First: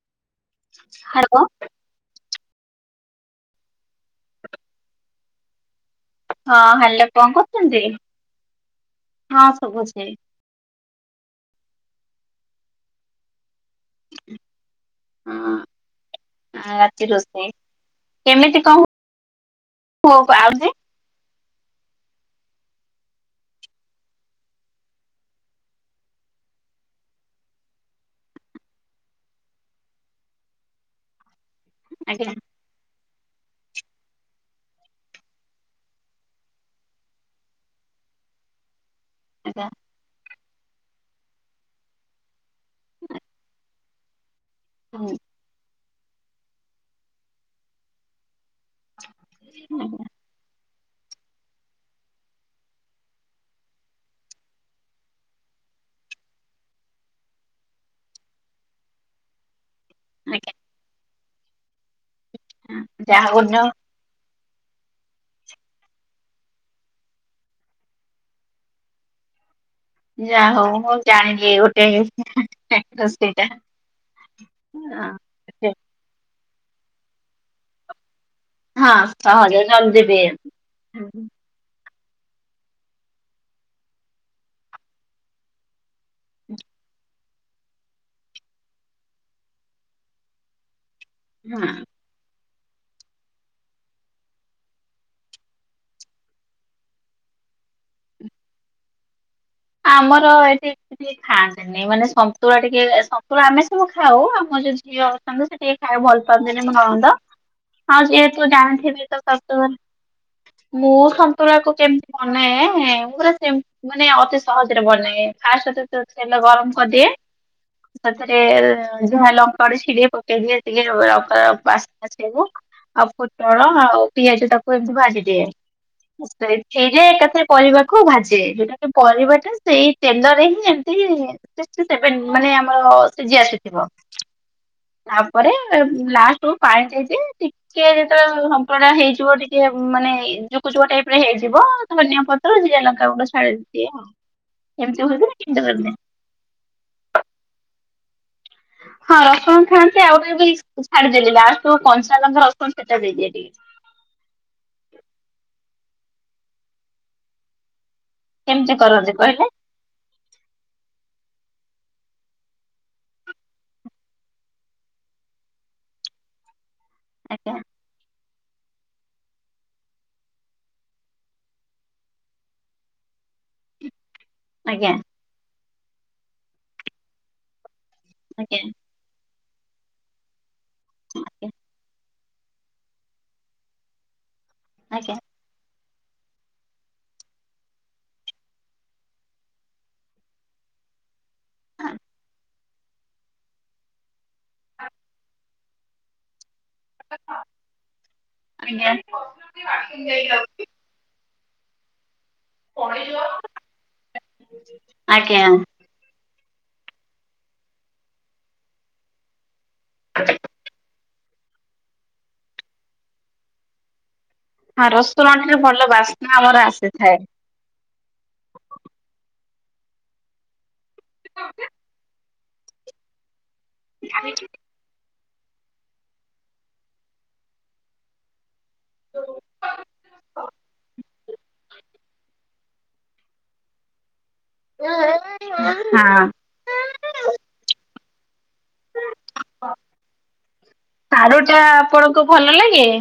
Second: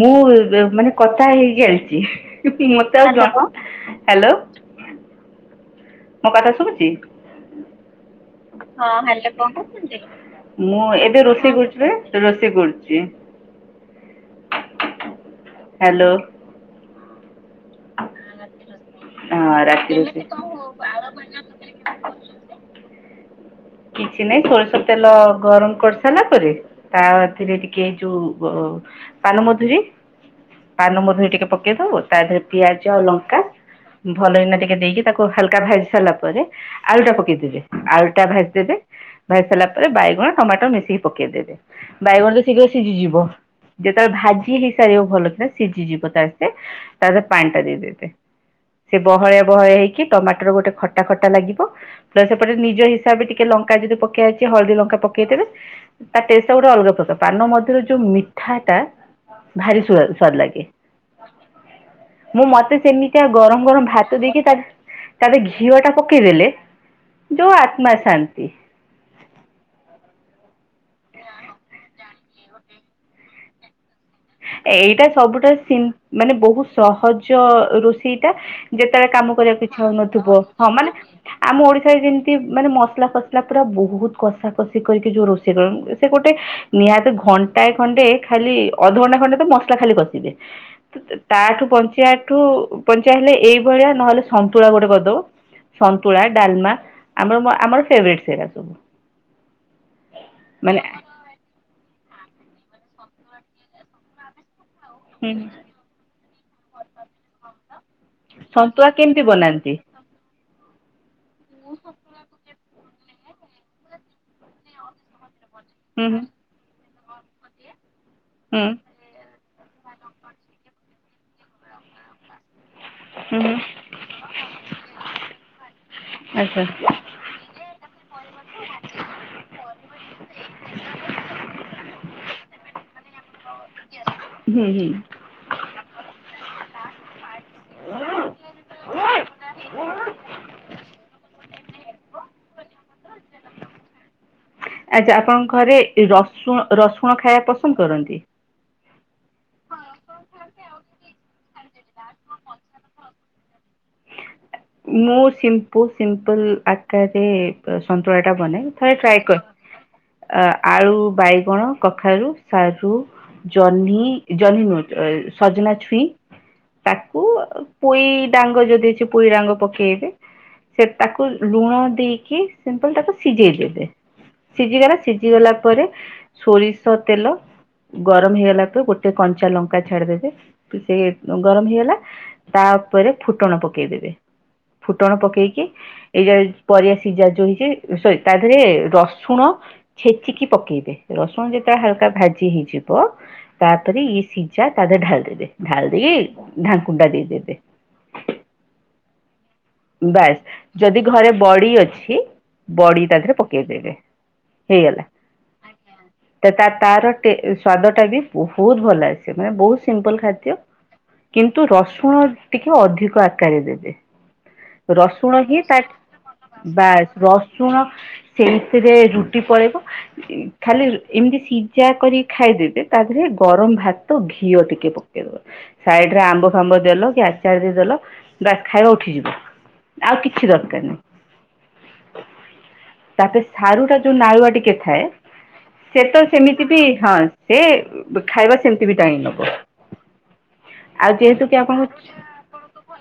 ମୁଁ ମାନେ କଥା ହାଲୋ ହେଇ ଚାଲିଚି। [inaudible] ମୋ କଥା ହଁ ଶୁୁବୁଚି? ହାଲୋ କଣ କରୁଛନ୍ତି? ହଁ ଶୁଭୁଛି ମୁଁ ଏବେ ରୋଷେଇ କରୁଚି ପରା ରୋଷେଇ କରୁଚି। ଅଁ। ହାଲୋ। ଆ- ରାତି ରୋଷେଇ କେମିତି କଣ ହଁ ରାତି ରୋଷେଇ [unintelligible] କିଛି ନାହିଁ ସୋରିଷ ତେଲ ଗରମ୍ କରିସାରିଲା ପରେ ତା ଥିରେ ଟିକେ ଯଉ ବ- ପାନମଧୁରୀ ପାନମଧୁରୀ ଟିକେ ପ ପକେଇଦବୁ ତା ଆଜ୍ଞା ଦେହରେ ପିଆଜ ଆଉ ଲଙ୍କା ଭଲ କିନା ଟିକେ ଦେଇକି ତାକୁ ହାଲକା ଭାଜି ସାରିଲା ପରେ ଆଳୁଟା ପକେଇଦବେ ଆଳୁଟା ଭାଜି ଦେବେ ଭାଜି ସାରିଲା ଆଜ୍ଞା ପରେ ବାଇଗଣ ଟମାଟର୍ ମିଶିକି ପକେଇଦେବେ ବାଇଗଣରେ ଶୀଘ୍ର ସିଝିଯିବ ଯେତେବେଳେ ଭାଜି ହେଇସା [unintelligible] ହୁଁ ଭଲ ସେ ସିଜି ଯିବ ତାଥେରେ ତାପରେ ପାଣି ଟା ଦେଇଦେବେ। ସେ ବହଳିଆ ବହଳିଆ ହେଇକି ଟମାଟର୍ ଗୋଟେ ଖଟା ଖଟା ଲାଗିବ ପ୍ଲସ୍ ସେପଟେ ନିଜ ହିସାବରେ ଟି କେ ଲଙ୍କା ଯଦି ପକେଇ ଆସିଚି ହଳଦୀ ଲଙ୍କା ପକେଇଦେବେ ତା ଟେଷ୍ଟ ଟା ଗୋଟେ ଅଲଗା ପ୍ରକାର ପାନ ମଧୁରିରେ ଯଉ ମିଠା ଟା ଭାରି ସୁଅ-ସ୍ୱାଦ ଆଜ୍ଞା ଆଜ୍ଞା। ଲାଗେ। ମୁଁ ମତେ ସେମିତି ଯାହା ଆଉ ହଉ ନ ଗରମ୍ ଗରମ୍ ଭାତ ଦେଇକି ତା ତା ଦେ ଘିଅ ଟା ପକେଇଦଲେ ଯଉ ଆତ୍ମା ଶାନ୍ତ୍ ଯା ହଉ ମୁଁ ଜାଣିଲି ଗୋଟେ ରୋଷେଇଟା। ଏଇଟା ସବୁ ଠାରୁ ହଁ ସିମ୍ପ୍- ମାନେ ବହୁତ୍ ସହଜ ରୋଷେଇଟା। ହଁ ଯେତେବେଳେ କାମ ସହଜ କରିବାକୁ ଇଚ୍ଛା ଜଲଦି ବି ହଉନଥିବ ହଁ ମାନେ ଆମ ଓଡିଶାରେ ଯେମିତି ମାନେ ମସଲା ଫସଲା ପୁରା ବହୁତ୍ କଷା କଷି କରିକି ଯଉ ରୋଷେଇ କର ସେ ଗୋଟେ ନିହାତି ଘଣ୍ଟାଏ ଖଣ୍ଟେ ଖାଲି ଅଧଘଣ୍ଟା ଖଣ୍ଡେ ତ ମସଲା ଖାଲି କଷିବେ ତ-ତାଠୁ ହଁ ବଞ୍ଚିିବା ଠୁ ବଞ୍ଚେଇ ହେଲେ ଏଇ ଭଳିଆ ନହେଲେ ସନ୍ତୁଳା ଗୋଟେ କରିଦବ। ସନ୍ତୁଳା, ଡାଲ୍ମା ଆମର- ଆମର ଫେଭରଟ୍ ସେରା ସବୁ। ଆମର ମାନେ ଏଠି ଖାଆନ୍ତିନି ମାନେ ସନ୍ତୁଳା ଟିକେ ସନ୍ତୁଳା ଆମେ ସବୁ ଖାଉ ଆମ ଯଉ ଝିଅ ହୁଁ ଅଛନ୍ତି ସେ ଟି ଖାଇବାକୁ ଭଲ ପାଆନ୍ତିନି ମୋ ନଣନ୍ଦ ଆଉ ଯେହେତୁ ସନ୍ତୁଳା ଜାଣିଥିବେ କେମିତି ତ ଶାଶୁ ବନାନ୍ତି ଘରେ ମୁଁ ସନ୍ତୁଳାକୁ କେମିତି ବନାଏ [unintelligible] ମାନେ [unintelligible] ସହଜରେ ବନାଏ ଫାଷ୍ଟ ତ ତ ହୁଁ ହୁଁ ତେଲ ଗରମ କରିଦିଏ, ସେଥିରେ ହୁଁ ଝୁଆଁ ଲଙ୍କା ଗୋଟେ ଛିଡେଇ ପକେଇ ଦିଏ ଟିକେ ବାସ୍ନା ଥିବ। ଆଉ ହୁଁ ହୁଁ ପୋଟଳ ଆଉ ପିଆଜ ତାକୁ ଏମିତି ଭାଜିଦିଏ [inaudible] ଆଚ୍ଛା। ହେଇଯାଏ, ଏକଥରେ ପରିବାକୁ ଭାଜେ, ଯୋଉଟା କି ପରିବା ଟା ସେଇ ତେଲରେ ହିଁ ଏମତି ହି ସିକ୍ସଟି ସବେନ୍ ମାନେ ଆମର ସିଝି ଆସିଥିବ। ହୁଁ, ହୁଁ। ତାପରେ ଉଁ, ଲାଷ୍ଟ କୁ ପାଣି ଦିଆଯାଏ, ଟି କେ ଯେତେବେଳେ ସମ୍ପ୍ରଦାୟ ହେଇଯିବ ଟିକେ ଉଁ, ମାନେ ଯୁକୁ ଯୁଆ ଟାଇପ୍ ରେ ହେଇଯିବ ଧନିଆ ପ ତାପରେ ଜିରା ଲଙ୍କା ଗୁଣ୍ଡ ଛାଡିଦିଏ। ଆଚ୍ଛା, ଆପଣଙ୍କ ଘରେ ଏ ରସୁଣ ରସୁଣ ଖାଇବା ପସନ୍ଦ କରନ୍ତି? ହଁ ରସୁଣ ଖାଆନ୍ତି, ଆଉ ଟିକେ ବି ଛାଡିଦେଲି ଲାଷ୍ଟ କୁ କଞ୍ଚାଲଙ୍କା ରସୁଣ ଛେଚା ଦେଇଦିଏ ଟିକେ। ମୁଁ ସିମ୍ପୁ ସିମ୍ପଲ ଆକାରରେ ତ ସନ୍ତଳା ଟା ବନାଏ, କେମିତି ଥରେ କରନ୍ତି ଟ୍ରାଏ କର। କହିଲେ? ଅ, ଆଳୁ, ବାଇଗଣ, କଖାରୁ, ସାରୁ ଜହ୍ନି ଜହ୍ନି ନୁହଁ, ଏ ସଜନାଛୁଇଁ ତାକୁ ଆଜ୍ଞା ପୁଇ ଡାଙ୍ଗ ଯଦି ଥି ପୁଇ ଡାଙ୍ଗ ପକେଇବେ, ସେ ତାକୁ ଲୁଣ ଦେଇକି ସିମ୍ପୁଲ୍ ତାକୁ ସିଜେଇ ଦେବେ। ସିଜି ଆଜ୍ଞା ଗଲା, ସିଜି ଗଲା ପରେ ସୋରିଷ ତେଲ ଗରମ ଆଜ୍ଞା ହେଇଗଲା ତ ଗୋଟେ କଞ୍ଚା ଲଙ୍କା ଛାଡିଦେବେ ତ ସେ ଅଁ, ଗରମ ହେଇଗଲା। ତା ଉପରେ ଫୁଟଣ ପକେଇଦେବେ, ଆଜ୍ଞା ଫୁଟଣ ପକେଇକି ଏଇ ଯା ପରିବା ସିଜା ଯୋ ହେଇଛି ସରି ତା ଦେହରେ ରସୁଣ ଛେଚିକି ପକେଇବେ। ରସୁଣ ଯେତେବେଳେ ହାଲକା ଭାଜି ହେଇଯିବ ତାପରେ ଇଏ ସିଜା ତା ଦେହରେ ଢାଳି ଦେବେ, ଢାଳି ଦେଇକି ଆଉ କଣ ଢାକୁଣି ଟା ଦେଇ ଦେବେ। ବାସ୍ ଆଜ୍ଞା। ଯଦି ଘରେ ବଡି ଅଛି। ବଡି ତା ଦେହରେ ପକେଇ ଦେବେ ହେଇଗଲା। ଆଜ୍ଞା ତ ତା ତାର ଟେ-ସ୍ଵାଦ ଟା ବି ବହୁତ ଭଲ ଆସେ। ମାନେ ବହୁତ ସିମ୍ପଲ ଖାଦ୍ୟ। କିନ୍ତୁ ରସୁଣ ଟିକେ ଅଧିକ ଆକାରରେ ଦେବେ। ହଁ ରସୁଣ ଠାରୁ ହିଁ ତା ଭଲ ବାସ୍ନା ଆମର ବାସ୍ ଆସିଥାଏ। ରସ ସୁଣ ସେ ଭିତରେ ରୁଟି ପଳେଇବ। ଏ ଖାଲି ଏମିତି ସିଜା କରି ଖାଇଦେବେ ତା ଦେହରେ ଗରମ ଭା ଭାତ ଘିଅ ଟିକେ ପ କେଇଦବ। ସାଇଡ଼ ରେ ଆମ୍ବ ଫାମ୍ବ ଦେଲ କି ଆଚାର ଦେଇ ଦେଲ ବାସ୍ ଖାଇବା ଉଠିଯିବ। ଆଉ କିଛି ଦରକାର ନାହିଁ। ତାପରେ ସାରୁ ଟା ଯୋଉ ନାଳୁଆ ଟିକ କେ ଥାଏ, ହଁ ସେଟା ତ ସେମିତି ବି ହଁ ସେ ଉ, ବ-ଖାଇବା ସେମ ସେ ବି ଟାଣି ନବ, ଆଉ ସାରୁ ଯେହେତୁ କି ଟା ଆପଣଙ୍କୁ ଆପଣଙ୍କ ଭଲ ଲାଗେ?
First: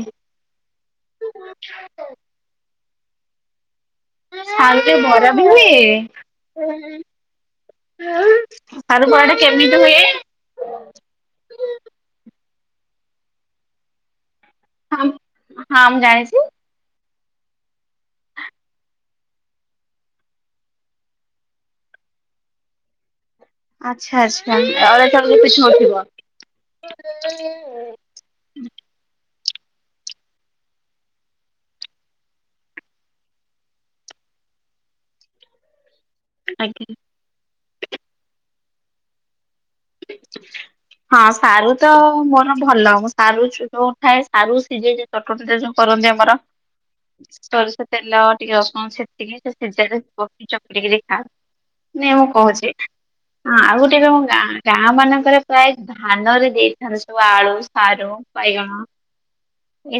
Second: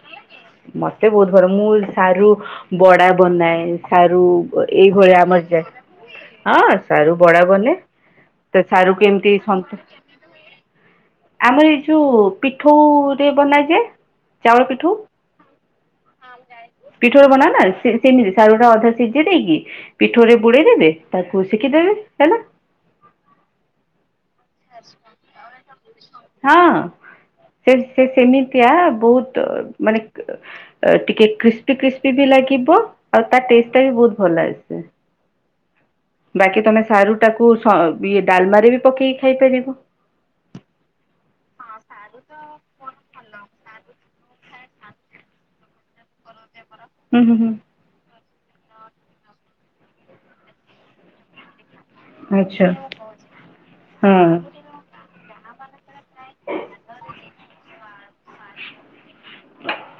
ସେ ବହୁତ ଭଲ, ମୁଁ ସାରୁ ବଡା ବନାଏ। ସାରୁ ଅ, ସାରୁରେ ଏଇଭଳିଆ ବରା ବି ଆମର ଯାଏ। ହୁଏ? ହଁ ସାରୁ ବଡ଼ା ବନଏ। ତ ସାରୁ କୁ ଏମତି ବରାଟା କେମିତି ସନ୍ତ ହୁଏ? ଆମର ଏଇ ଯୋଉ ପିଠୋଉ ରେ ବନାଯାଏ ଚାଉଳ ପିଠଉ। ହଁ ହଁ ମୁଁ ଜାଣିଛି। ପିଠୋଉ ରେ ବନାଅ ନା। ସେ-ସେମିତି ସାରୁ ଟା ଅଧା ସିଜେଇ ଦେଇକି ପିଠୋଉ ରେ ବୁଡ଼େଇ ଦେବେ ତାକୁ ଶେକି ଦେବେ ହେଲା। ଆଚ୍ଛା, ଆଚ୍ଛା ଏ ଅରୁଆ ଚାଉଳ ଯୋଉ ପିଠୋଉ ଥିବ। ହଁ ସେ ସେ ସେମିତିଆ ବହୁତ ମାନେ ଅ, ଟିକେ କ୍ରିସ୍ପି କ୍ରିସ୍ପି ବି ଲାଗିବ, ଆଉ ତା ଟେଷ୍ଟ ଟା ବି ବହୁତ ଭଲ ଆସେ। ବାକି ତୋମେ ଆଜ୍ଞା ସାରୁ ଟାକୁ ସ-ଇଏ ଡାଲମାରେ ବି ପକେଇ ଖାଇପାରିବ। [inaudible] ହଁ ସାରୁ ତ ମୋର ଭଲ, ମୁଁ ସାରୁ ଚୁଭଉ ଥାଏ, ସାରୁ ସିଜେଇ ଦେ [unintelligible] ଯୋଉ କରନ୍ତି ଆମର। ହୁଁ ହୁଁ ହୁଁ ସୋରିଷ ତେଲ ଟିକେ ରସୁଣ ଛେଚିକି ସେ ସିଜା ରେ ପକେଇକି ଚକଟିକିରି ଖାଅନ୍ତି। ନାଇଁ ମୁଁ ଆଚ୍ଛା କହୁଛି, ହଁ ଆଉ ଗୋଟେ [unintelligible] ହଁ ଗାଁ ଗାଁ ମାନଙ୍କରେ ପ୍ରାୟ ଧାନରେ ଦେଇଥାନ୍ତି ସବୁ ଆଳୁ, ସାରୁ ବାଇଗଣ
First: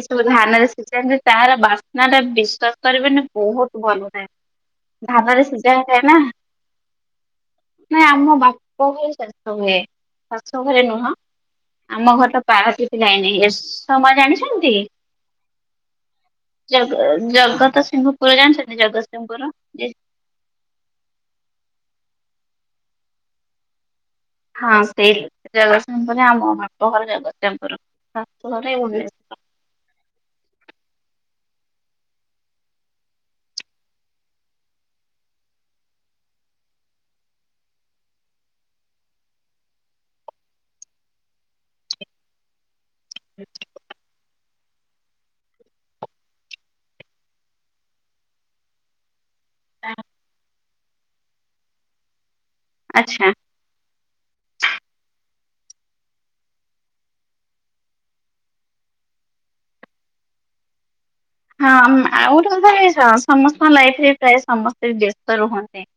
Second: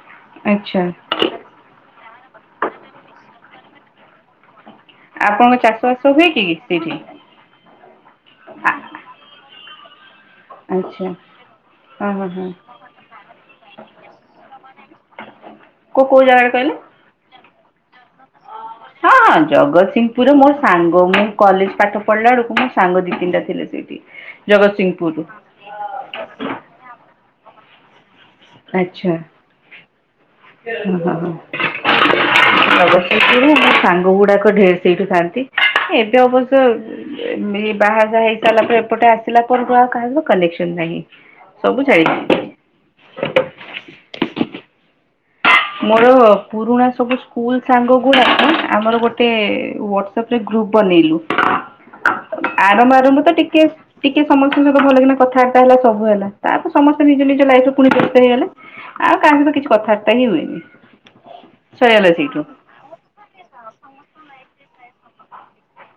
ଏ ସବୁ ଧାଁନରେ ଆଚ୍ଛା। ସିଝାନ୍ତି ତାର ବାସ୍ନା ଟା ବିଶ୍ଵାସ କରିବେନି ବହୁତ୍ ଭଲ ଥାଏ। ଧାନରେ ଆପଣଙ୍କ ସିଝା ଚାଷ ହେଇଥାଏ ବାସ ନା, ହୁଏ କି ସେଇଠି? ନାଇଁ ଆମ ଆ ବାପ ଘରେ ଶେଷ ହୁଏ। ଶାଶୁ ଘରେ ଆଚ୍ଛା ନୁହଁ, ହଁ ଆମ ହଁ ଘର ଟା ହଁ ପାରାଦୀପ ଲାଇନ୍ ଏରସମା ଜାଣି ଛନ୍ତି କୋଉ କୋଉ ଜାଗାରେ କହିଲେ? ଜଗ ଜଗତସିିଂହପୁର ଜାଣିଛନ୍ତି? ହଁ-ହଁ ଜଗତସିଂହପୁର? ଯେ ଜଗତସିଂ ପୁର ମୋ ସାଙ୍ଗ, ମୁଁ କଲେଜ୍ ପାଠ ପଢିଲା ବେଳକୁ ମୋ ସାଙ୍ଗ ଦି ତିନିଟା ଥିଲେ ସେଇଟି। ହଁ ସେଇ ଜଗତସିଂପୁରରେ ଆମ ବାପଘର ଜଗତସିଂହପୁର, ଶାଶୁଘର ଏଇ [unintelligible] ହଁ-ହଁ-ହଁ। ଜଗତସିଂହପୁରରେ ମୋ ସାଙ୍ଗ ଗୁଡାକ ଢେର ସେଇଠୁ ଥାନ୍ତି, ଏବେ ଅବଶ୍ୟ ଏଇ ବାହା ସାହା ହେଇସାରିଲା ପରେ ଏପଟେ ଆସିଲା ପରଠୁ ଆଉ କାହା ସହ କନେକ୍ସନ୍ ନାହିଁ। ସବୁ [unintelligible] ହ ମୋର ପୁରୁଣା ସବୁ ସ୍କୁଲ୍ ସାଙ୍ଗ ଗୁଡାକ ଆମର ଗୋ ଟେ ୱଟ୍ସପ୍ ରେ ଗ୍ରୁପ୍ ବନେଇଲୁ। ଆରମ୍ଭ-ଆରମ୍ଭ ଆଚ୍ଛା। ତ ଟିକେ ଟିକେ ସମସ୍ତଙ୍କ ସହିତ ଭଲକିନା କଥାବାର୍ତ୍ତା ହେଲା ସବୁ ହେଲା, ତାପରେ ସମସ୍ତେ ନିଜ-ନିଜ ଲାଇଫ୍ ରେ ପୁଣି ବ୍ୟସ୍ତ ହେଇଗଲେ। ଆଉ କାହା ସହିତ କିଛି କଥାବାର୍ତ୍ତା ହି ହୁଏନି। ହଁ ସରିଗଲା ଆଉ ସେଇଠୁ। ଗୋଟେ କଥା ଏ ସ ସମସ୍ତଙ୍କ ଲାଇଫରେ ପ୍ରାୟ ସମସ୍ତେ ବ୍ୟସ୍ତ ରୁହନ୍ତି।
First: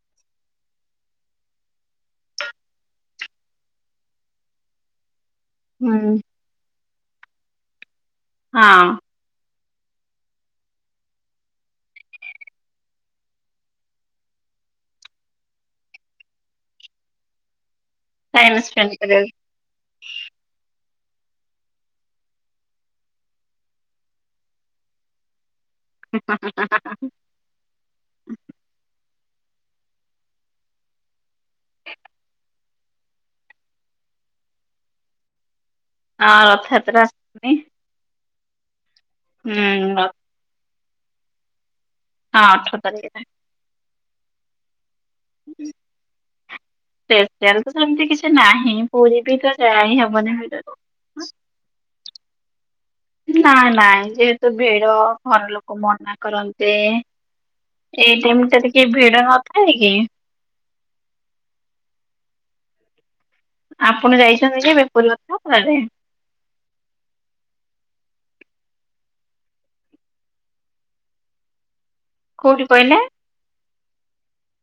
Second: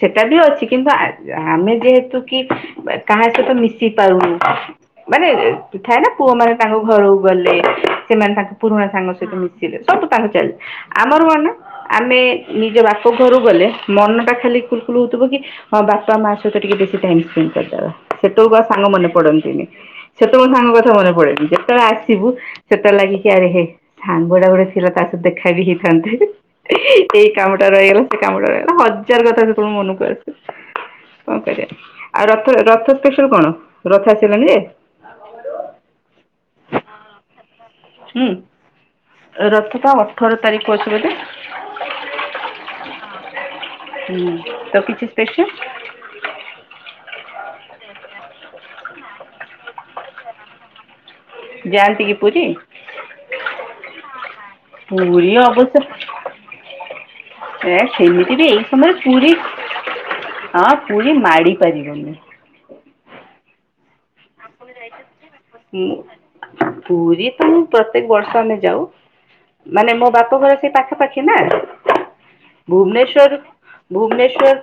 ସେଟା ବି ଅଛି କିନ୍ତୁ ଆ ଆମେ ଯେହେତୁ କି କାହା ସହିତ ମିଶି ପାରୁନୁ, ମାନେ ହୁଁ ଥାଏ ନା ପୁଅ ମାନେ ତାଙ୍କ ଘରକୁ ଗଲେ ସେମାନେ ତାଙ୍କ ହଁ ପୁରୁଣା ସାଙ୍ଗ ମିଶିବେ ସବୁ [unintelligible] ଆମର ମାନେ ଆମେ ନିଜ ବାପ ଘରକୁ ଗଲେ ମନଟା ଖାଲି କୁଲକୁଲ ହଉଥିବ କି ହଁ ବାପା ମା ସହିତ ଟିକେ ବେଶୀ ଟାଇମ୍ ସ୍ପେଣ୍ଡ କରିଦବା। ଟାଇମ ସେତବଳକୁ ଆଉ ସାଙ୍ଗ ସ୍ପେଣ୍ଡ ମନେ କରିବାକୁ ପଡନ୍ତିନି। ସେତବଳେ ସାଙ୍ଗ କଥା ମନେ ପଡେନି, ଯେତବଳେ ଆସିବୁ ସେତବଳେ ଲାଗେ କି ଆରେ ହେଇ ସାଙ୍ଗ ଟା ଗୋଟେ ଥିଲା ତା ସହ ଦେଖା ବି ହେଇ ଏଇ କାମଟା ରହିଗଲା ସେ କାମଟା ରହିଗଲା [unintelligible] ହଜାରେ କଥା ସେତବଳେ ମନକୁ ଆସେ। କଣ କରିବା, ଆଉ ରଥ-ରଥ ସ୍ପେଶାଲ୍ କଣ ରଥ ଆସିଲେଣିି ଯେ? ହଁ ରଥଯାତ୍ରା [unintelligible] ହୁଁ, ହୁଁ ରଥ ପା ହଁ ଅଠର ତାରିଖ ପଡୁଚି ବୋଧେ? ହଁ ଅଠର ତାରିକେରେ। ହୁଁ ତ କିଛି ସ୍ପେସାଲ୍? ସ୍ପେସାଲ୍ ତ ସେମ୍ତି କିଛି ନାହିଁ, ପୁରୀ ବି ତ ଯାଇ ହିଁ ହବନି ଭିଡ଼ରେ। ଯାଆନ୍ତି କି ପୁରୀ? ନାଇଁ-ନାଇଁ ଯେହେତୁ ଭିଡ ପୁରୀ ଘର ଅବଶ୍ୟ ଲୋକ ମନା କରନ୍ତି। ଏ ଏଇ ସେମିତି ଟାଇମ୍ ବି ଟା ଟିକେ ସମୟରେ ଭିଡ଼ ପୁରୀ ନଥାଏ କି? ହଁ ପୁରୀ ମାଡ଼ି ପାରିବନି। ଆପଣ ଯାଇଚନ୍ତି କେବେ [unintelligible] ହୁଁ ପୁରୀ ତ ପ୍ରତ୍ୟେକ୍ ବର୍ଷ ଆମେ ଯାଉ। ମାନେ ମୋ ବାପ ଘର ସେଇ ପାଖାପାଖି ନା। କୋଉଠି କହିଲେ? ଭୁବନେଶ୍ୱର-ଭୁବନେଶ୍ଵର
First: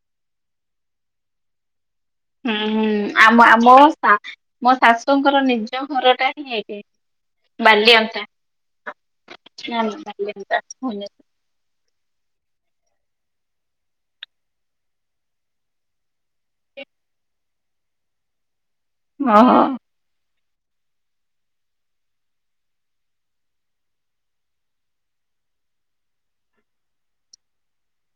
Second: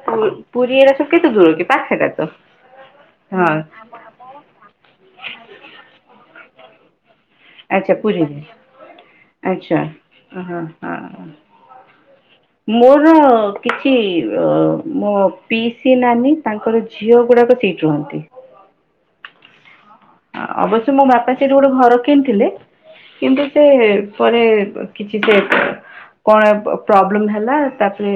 ପୁରୀ [unintelligible] କେତେ ଦୂର କି, ପାଖେରେ। ହୁଁ-ହୁଁ ଆମ ଆ ମୋ ଶାଶୁଙ୍କର ନିଜ ଘର ଟା ହିଁ ଏଇଟି। ଆଚ୍ଛା ପୁରୀରେ ବାଲିଅନ୍ତା ଆଚ୍ଛା ହଁ ହଁ। [unintelligible] ମୋର କିଛି ମୋ ପିଇସି ନାନୀ ତାଙ୍କର ଝିଅ ଗୁଡାକ ଠିକ୍ ରୁହନ୍ତି। ଓ ହୋ। ଅ ଅବଶ୍ୟ ମୋ ବାପା ସେଇଠି ଗୋଟେ ଘର କିଣିଥିଲେ। କିନ୍ତୁ ସେ ପରେ କିଛି ସେ କଣ ଏ ପ୍ରୋବ୍ଲେମ ହେଲା ତାପରେ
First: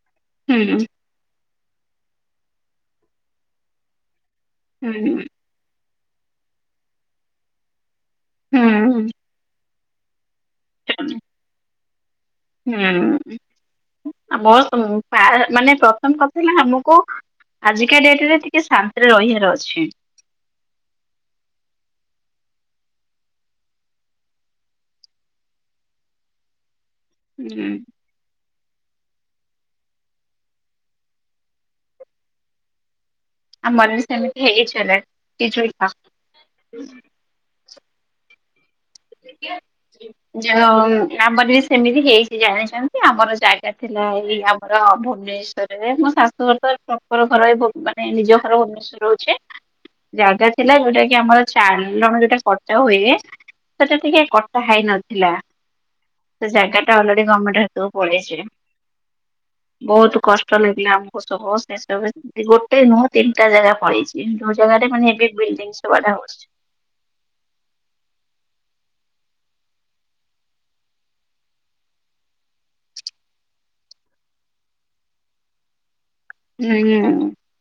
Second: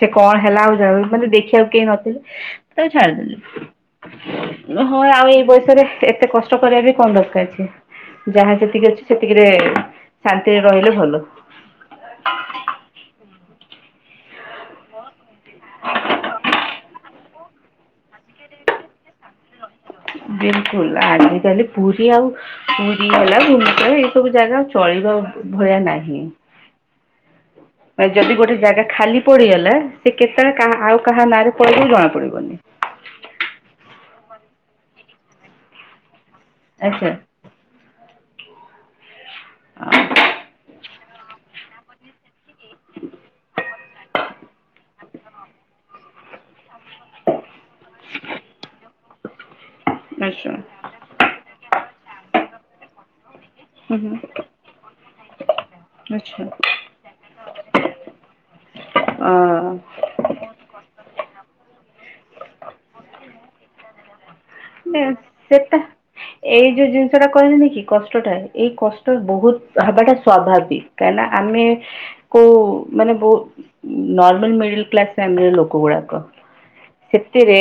ସେ କଣ ହେଲା ଆଉ ହୁଁ ଜ ମାନେ ଦେଖିବାକୁ କେହି ନଥିଲେ ତାକୁ ଛାଡିଦେଲେ। ହଁ ହୁଁ ଆଉ ଏଇ ବୟସରେ ଏତେ କଷ୍ଟ କରିବା ବି କଣ ଦରକାର ଅଛି। ଯାହା ସେତିକି ଅଛି ହୁଁ ସେତିକିରେ ଶାନ୍ତିରେ ରହିଲେ ଭଲ। ହୁଁ ଆ ମୋର୍ ଅ ପା ମାନେ ପ୍ରଥମ କଥା ହେଲା ଆମକୁ ଆଜିକା ଡେଟରେ ଟିକେ ଶାନ୍ତିରେ ରହିବାର ଅଛି। ବିଲକୁଲ ଆଜି କାଲି ପୁରୀ ଆଉ ପୁରୀ ହେଲା ଭୁବନେଶ୍ବର ଏଇ ସବୁ ଜାଗା ଚଳିବା ଭଳିଆ ନାହିଁ। ହୁଁ। ଅ ଯଦି ଗୋଟେ ଜାଗା ଖାଲି ପଡିଗଲା ସେ କେତେବେଳେ କାହା ଆଉ କାହା ନାଁରେ ପଳେଇବ ଜଣା ପଡିବନି। ଆମଆଡ଼େ ସେମିତି ହେଇ [unintelligible] ଆଚ୍ଛା। ଯ ଆଉ ଆମର ବି ସେମିତି ହେଇଛି। କି ଜାଣିଛନ୍ତି ଆମର ଜାଗା ଥିଲା ଏଇ ଆମର ଭୁବନେଶ୍ଵରରେ ମୋ ଶାଶୁଘର ତ ର ଘର ଏଇ ଭୂ ମାନେ ନିଜ ଘର ଭୁବନେଶ୍ଵର ଅଚ୍ଛି ଜାଗା ଆଚ୍ଛା ଥିଲା ଯୋଉଟା କି ଆମର ଚାରି ନମ୍ୱର୍ ଯୋଉଟା କଟା ହୁଏ ସେଟା ହୁଁ ହୁଁ ଟିକେ କଟା ହେଇନଥିଲା ଆଚ୍ଛା ସେ ଜାଗା ସେଟା ଅଲରେଡି ଗମେଣ୍ଟକୁ ପଳେଇଚି ବହୁତ କଷ୍ଟ [unintelligible] ଗୋଟେ ନୁହଁ ତିନିଟା ଜାଗା ପଳେଇଛି। ଇଣ୍ଡୋର ଜାଗାରେ ମାନେ ଏବେ ସେଟା ବିଲ୍ଡିଙ୍ଗ ସବୁ ଆଡ଼େ ହୋଉଛି। ଏଇ ଯୋ ଜିନି ସେଟା କହିଲେନି କି କଷ୍ଟଟା ଏଇ କଷ୍ଟ ବହୁତ ହବାଟା ସ୍ଵାଭାବିକ କାଁଇନା ଆମେ କୋଉ ମାନେ ବ ନର୍ମାଲ ମିଡଲ କ୍ଲାସ୍ ଫାମିଲ ଲୋକ ଗୁଡାକ। ହୁଁ ସେତିରେ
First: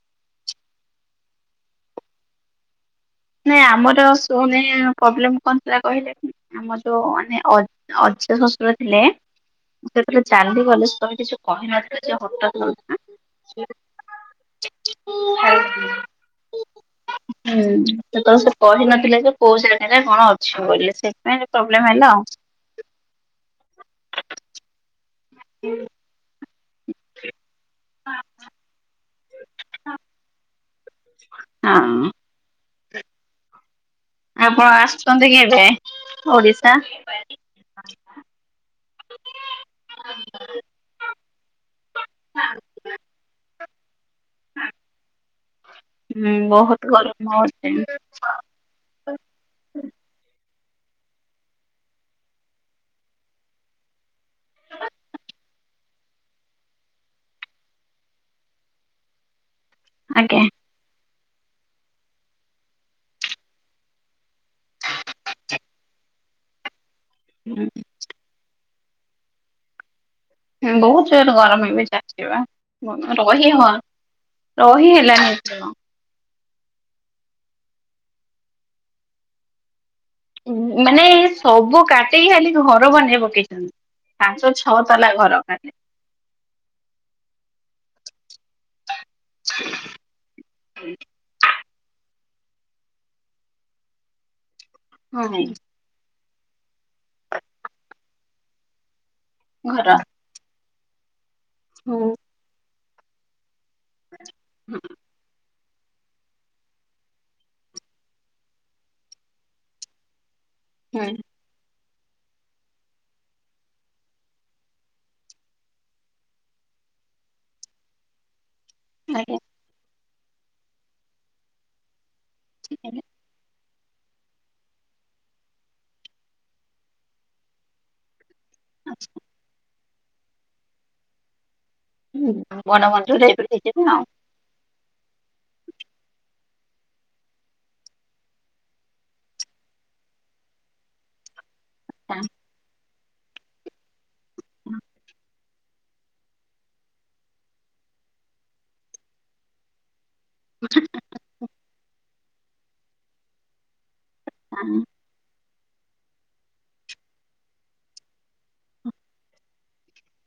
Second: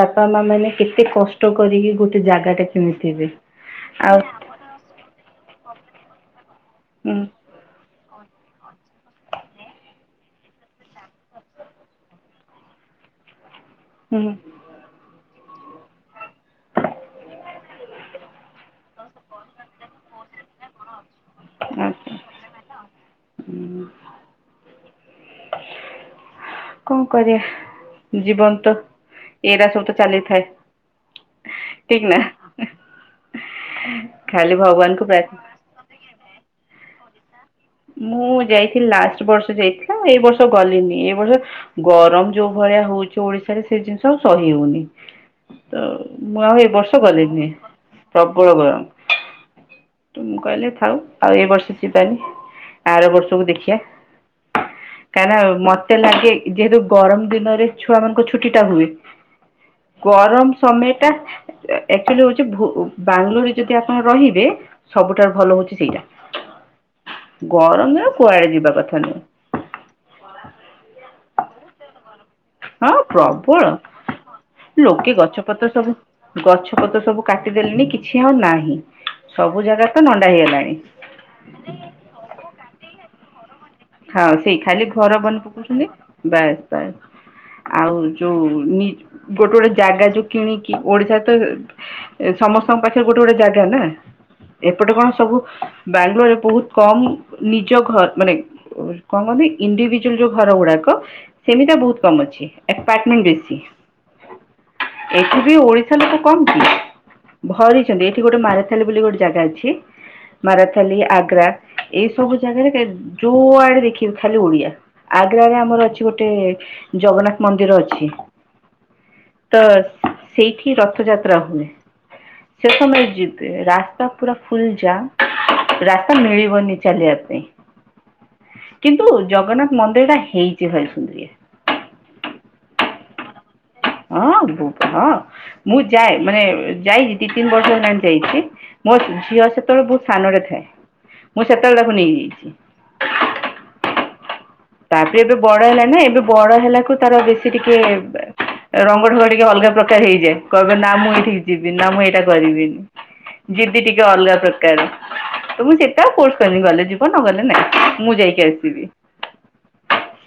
ବାପା ମା ମାନେ କେତେ କଷ୍ଟ କରିକି ଗୋଟେ ଜାଗା ଟା କିଣିଥିବେ। ନାଇଁ ଆମର ଆଉ ସୋ ନେ ପ୍ରୋବ୍ଲେମ କଣଥିଲା କହିଲେ ଆମର ଯୋଉ ହୁଁ ମାନେ ଅ ଅଜା ଶ୍ୱଶୁର ଥିଲେ। ସେ ସେତବେଳେ ଚାଲି ଗଲେ ସେ ଆଉ କିଛି କହିନଥିଲ ଯେ [unintelligible] ହୁଁ ହୁଁ। ହୁଁ ସେତେବେଳ ସେ କ କହିନଥିଲେ ଯେ କୋଉ ଜାଗାରେ କଣ ଅଛି ବୋଲି ସେଥିପାଇଁ ଟିକେ ପ୍ରୋବ୍ଲେମ ଆଚ୍ଛା। ହେଲା ଆଉ। ହୁଁ। ହୁଁ। କଣ କରିବା ଜୀବନ ତ ଏଇରାା ସବୁ ତ ଚାଲିଥାଏ। ହଁ ଠିକ ନା। ଖାଲି ଆପଣ ଭଗବାନଙ୍କୁ ଆସୁଛନ୍ତି ପ୍ରାର୍ଥନା କେବେ ଓଡିଶା। ମୁଁ ଯାଇଥିଲି ଲାଷ୍ଟ ବର୍ଷ ଯାଇଥିଲା ଏଇ ବର୍ଷ ଗଲିନି ଏଇ ବର୍ଷ ଗରମ ଯୋଉ ଭଳିଆ ହଉଚି ଓଡିଶାରେ ସେ ଜିନିଷ ସ ସହି ହଉନି ତ ହୁଁ ମୁଁ ଆଉ ଏ ବହୁତ ବର୍ଷ ଗରମ ଗଲିନି। ହଉଛି ପ୍ରବଳ ଗରମ୍ ତ ମୁଁ କହିଲି ଥାଉ ଆଉ ଏ ବର୍ଷ ଯିବାନି। ଆର ବର୍ଷକୁ ଦେଖିଆ। କାହିଁ ନା ମତେ ଲାଗେ ଯେହେତୁ ଗରମ ଦିନରେ ଛୁଆ ମାନଙ୍କ ଛୁଟି ଟା ହୁଏ। ଆଜ୍ଞା। ଗରମ ସମୟେ ଟା ଆକ୍ଚୁଆଲି ହଉଛି ଭୁ ବାଙ୍ଗାଲୋରରେ ଯଦି ଆପଣ ରହିବେ ସବୁଠାରୁ ଭଲ ହଉଚି ସେଇଟା। ଗରମ ରେ କୁଆଡେ ଯିବା କଥା ନୁହଁ। ହୁଁ ବୋହୁତ ଜୋରେ ଗରମ ଏବେ ଚାଲିଚି ବା। ହଁ ରହି ହ ପ୍ରବଳ ରହି ଲୋକେ ହେଲାନି ଗଛପତ୍ର ଏଥରକ। ସବୁ ଗଛ ପତ୍ର ସବୁ କାଟିଦେଲେଣିି କିଛି ଆଉ ନାହିଁ ସବୁ ଜାଗା ତ ନଣ୍ଡା ହେଇଗଲାଣି ମାନେ ସବୁ କାଟିକି ଖାଲି ଘର ବନେଇ ପକେଇଚନ୍ତି। ହଁ ପାଞ୍ଚ ସେଇ ଛଅ ଖାଲି ତାଲା ବନି ଘର ଖାନେ। ପକଉଛନ୍ତି ବାସ୍ ବାସ୍। ଆଉ ଯୋଉ ନି ଗୋଟେ ଗୋଟେ ଜାଗା ଯୋଉ କିଣିକି ଓଡିଶା ତ ସମସ୍ତଙ୍କ ପାଖରେ ଗୋଟେ ଗୋଟେ ଜାଗା ନା ଏପଟେ କଣ ହୁଁ ସବୁ ବାଙ୍ଗଲୋରରେ ବୋହୁତ କମ ନିଜ ଘର ମାନେ କଣ କହନ୍ତି ଘର। ଇଣ୍ଡିଭିଜୁଆଲ ଯୋଉ ଘର ଗୁଡାକ ସେମିତିଆ ବହୁତ ହୁଁ କମ୍ ଅଛିଏପାର୍ଟମେଣ୍ଟ ବେଶୀ। ଏଠିବି ଓଡ଼ିଶ ଶା ଲୋକ କମ୍ କି ଭରିଚନ୍ତି ଏଠି ଗୋଟେ ମାରେଥାଲି ବୋଲି ଗୋଟେ ଜାଗା ଅଛି। ମାରାଥାଲି ଆଗ୍ରା ଏଇସବୁ ଜାଗାରେ କା ଯୋଆଡେ ଦେଖିବୁ ଖାଲି ଓଡିଆ। ଆଗ୍ରାରେ ଆମର ଅଛି ଗୋଟେ ଜଗନ୍ନାଥ ମନ୍ଦିର ଅଛି। ଆଜ୍ଞା। ତ ସେଇଠି ରଥଯାତ୍ରା ହୁଏ ସେ ସମୟରେ ଯିବେ ରାସ୍ତା ପୁରା ଫୁଲ ଜାମ୍ ରାସ୍ତା ମିଳିବନି ଚାଲିବା ପାଇଁ। କିନ୍ତୁ ଜଗନ୍ନାଥ ମନ୍ଦିର ଟା ହେଇଚି ଭାରି ସୁନ୍ଦ୍ରିଆ। [unintelligible] ହଁ ବୋ ହଁ ମୁଁ ଯାଏ ମାନେ ଯାଇଚି ଦି ତିନି ବର୍ଷ ହେଲାଣି ଯାଇଚି। ମୋ ଝିଅ ସେତେବେଳେ ବୋହୁତ ସାନ ଟେ ଥାଏ ମୁଁ ସେତେବେଳେ ତାକୁ ନେଇଯାଇଚି। ତାପରେ ଏବେ ବଡ ହେଲାଣି ନା ଏବେ ବଡ ହେଲାକୁ ତାର ବେଶୀ ଟିକେ ରଙ୍ଗ ଢ଼ଙ୍ଗ ଟିକେ ଅଲଗାପ୍ରକ୍ କା ହେଇଯାଏ କହିବ ନା ମୁଁ ଏଇଠିକି ଯିବିନି ନା ମୁଁ ଏଇଟା କରିବିନି ଯିଦି ଟିକେ ଅଲଗା ପ୍ରକାର ତ ମୁଁ ସେଟା ଫୋର୍ସ କରିନି ଗଲେ ଯିବ ନ ଗଲେ ନା ମୁଁ ଯାଇକି ଆସିବି।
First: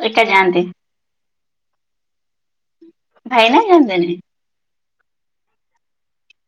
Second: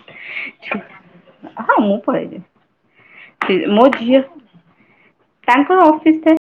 ଏକା ଜାଆନ୍ତି। ହଁ ମୁଁ ପଳେଇଯାଏ ଭାଇନା ସେ ମୋ ଯାଆନ୍ତିନି? ଝିଅ ତାଙ୍କର ଅଫିସ୍ ଥାଏ।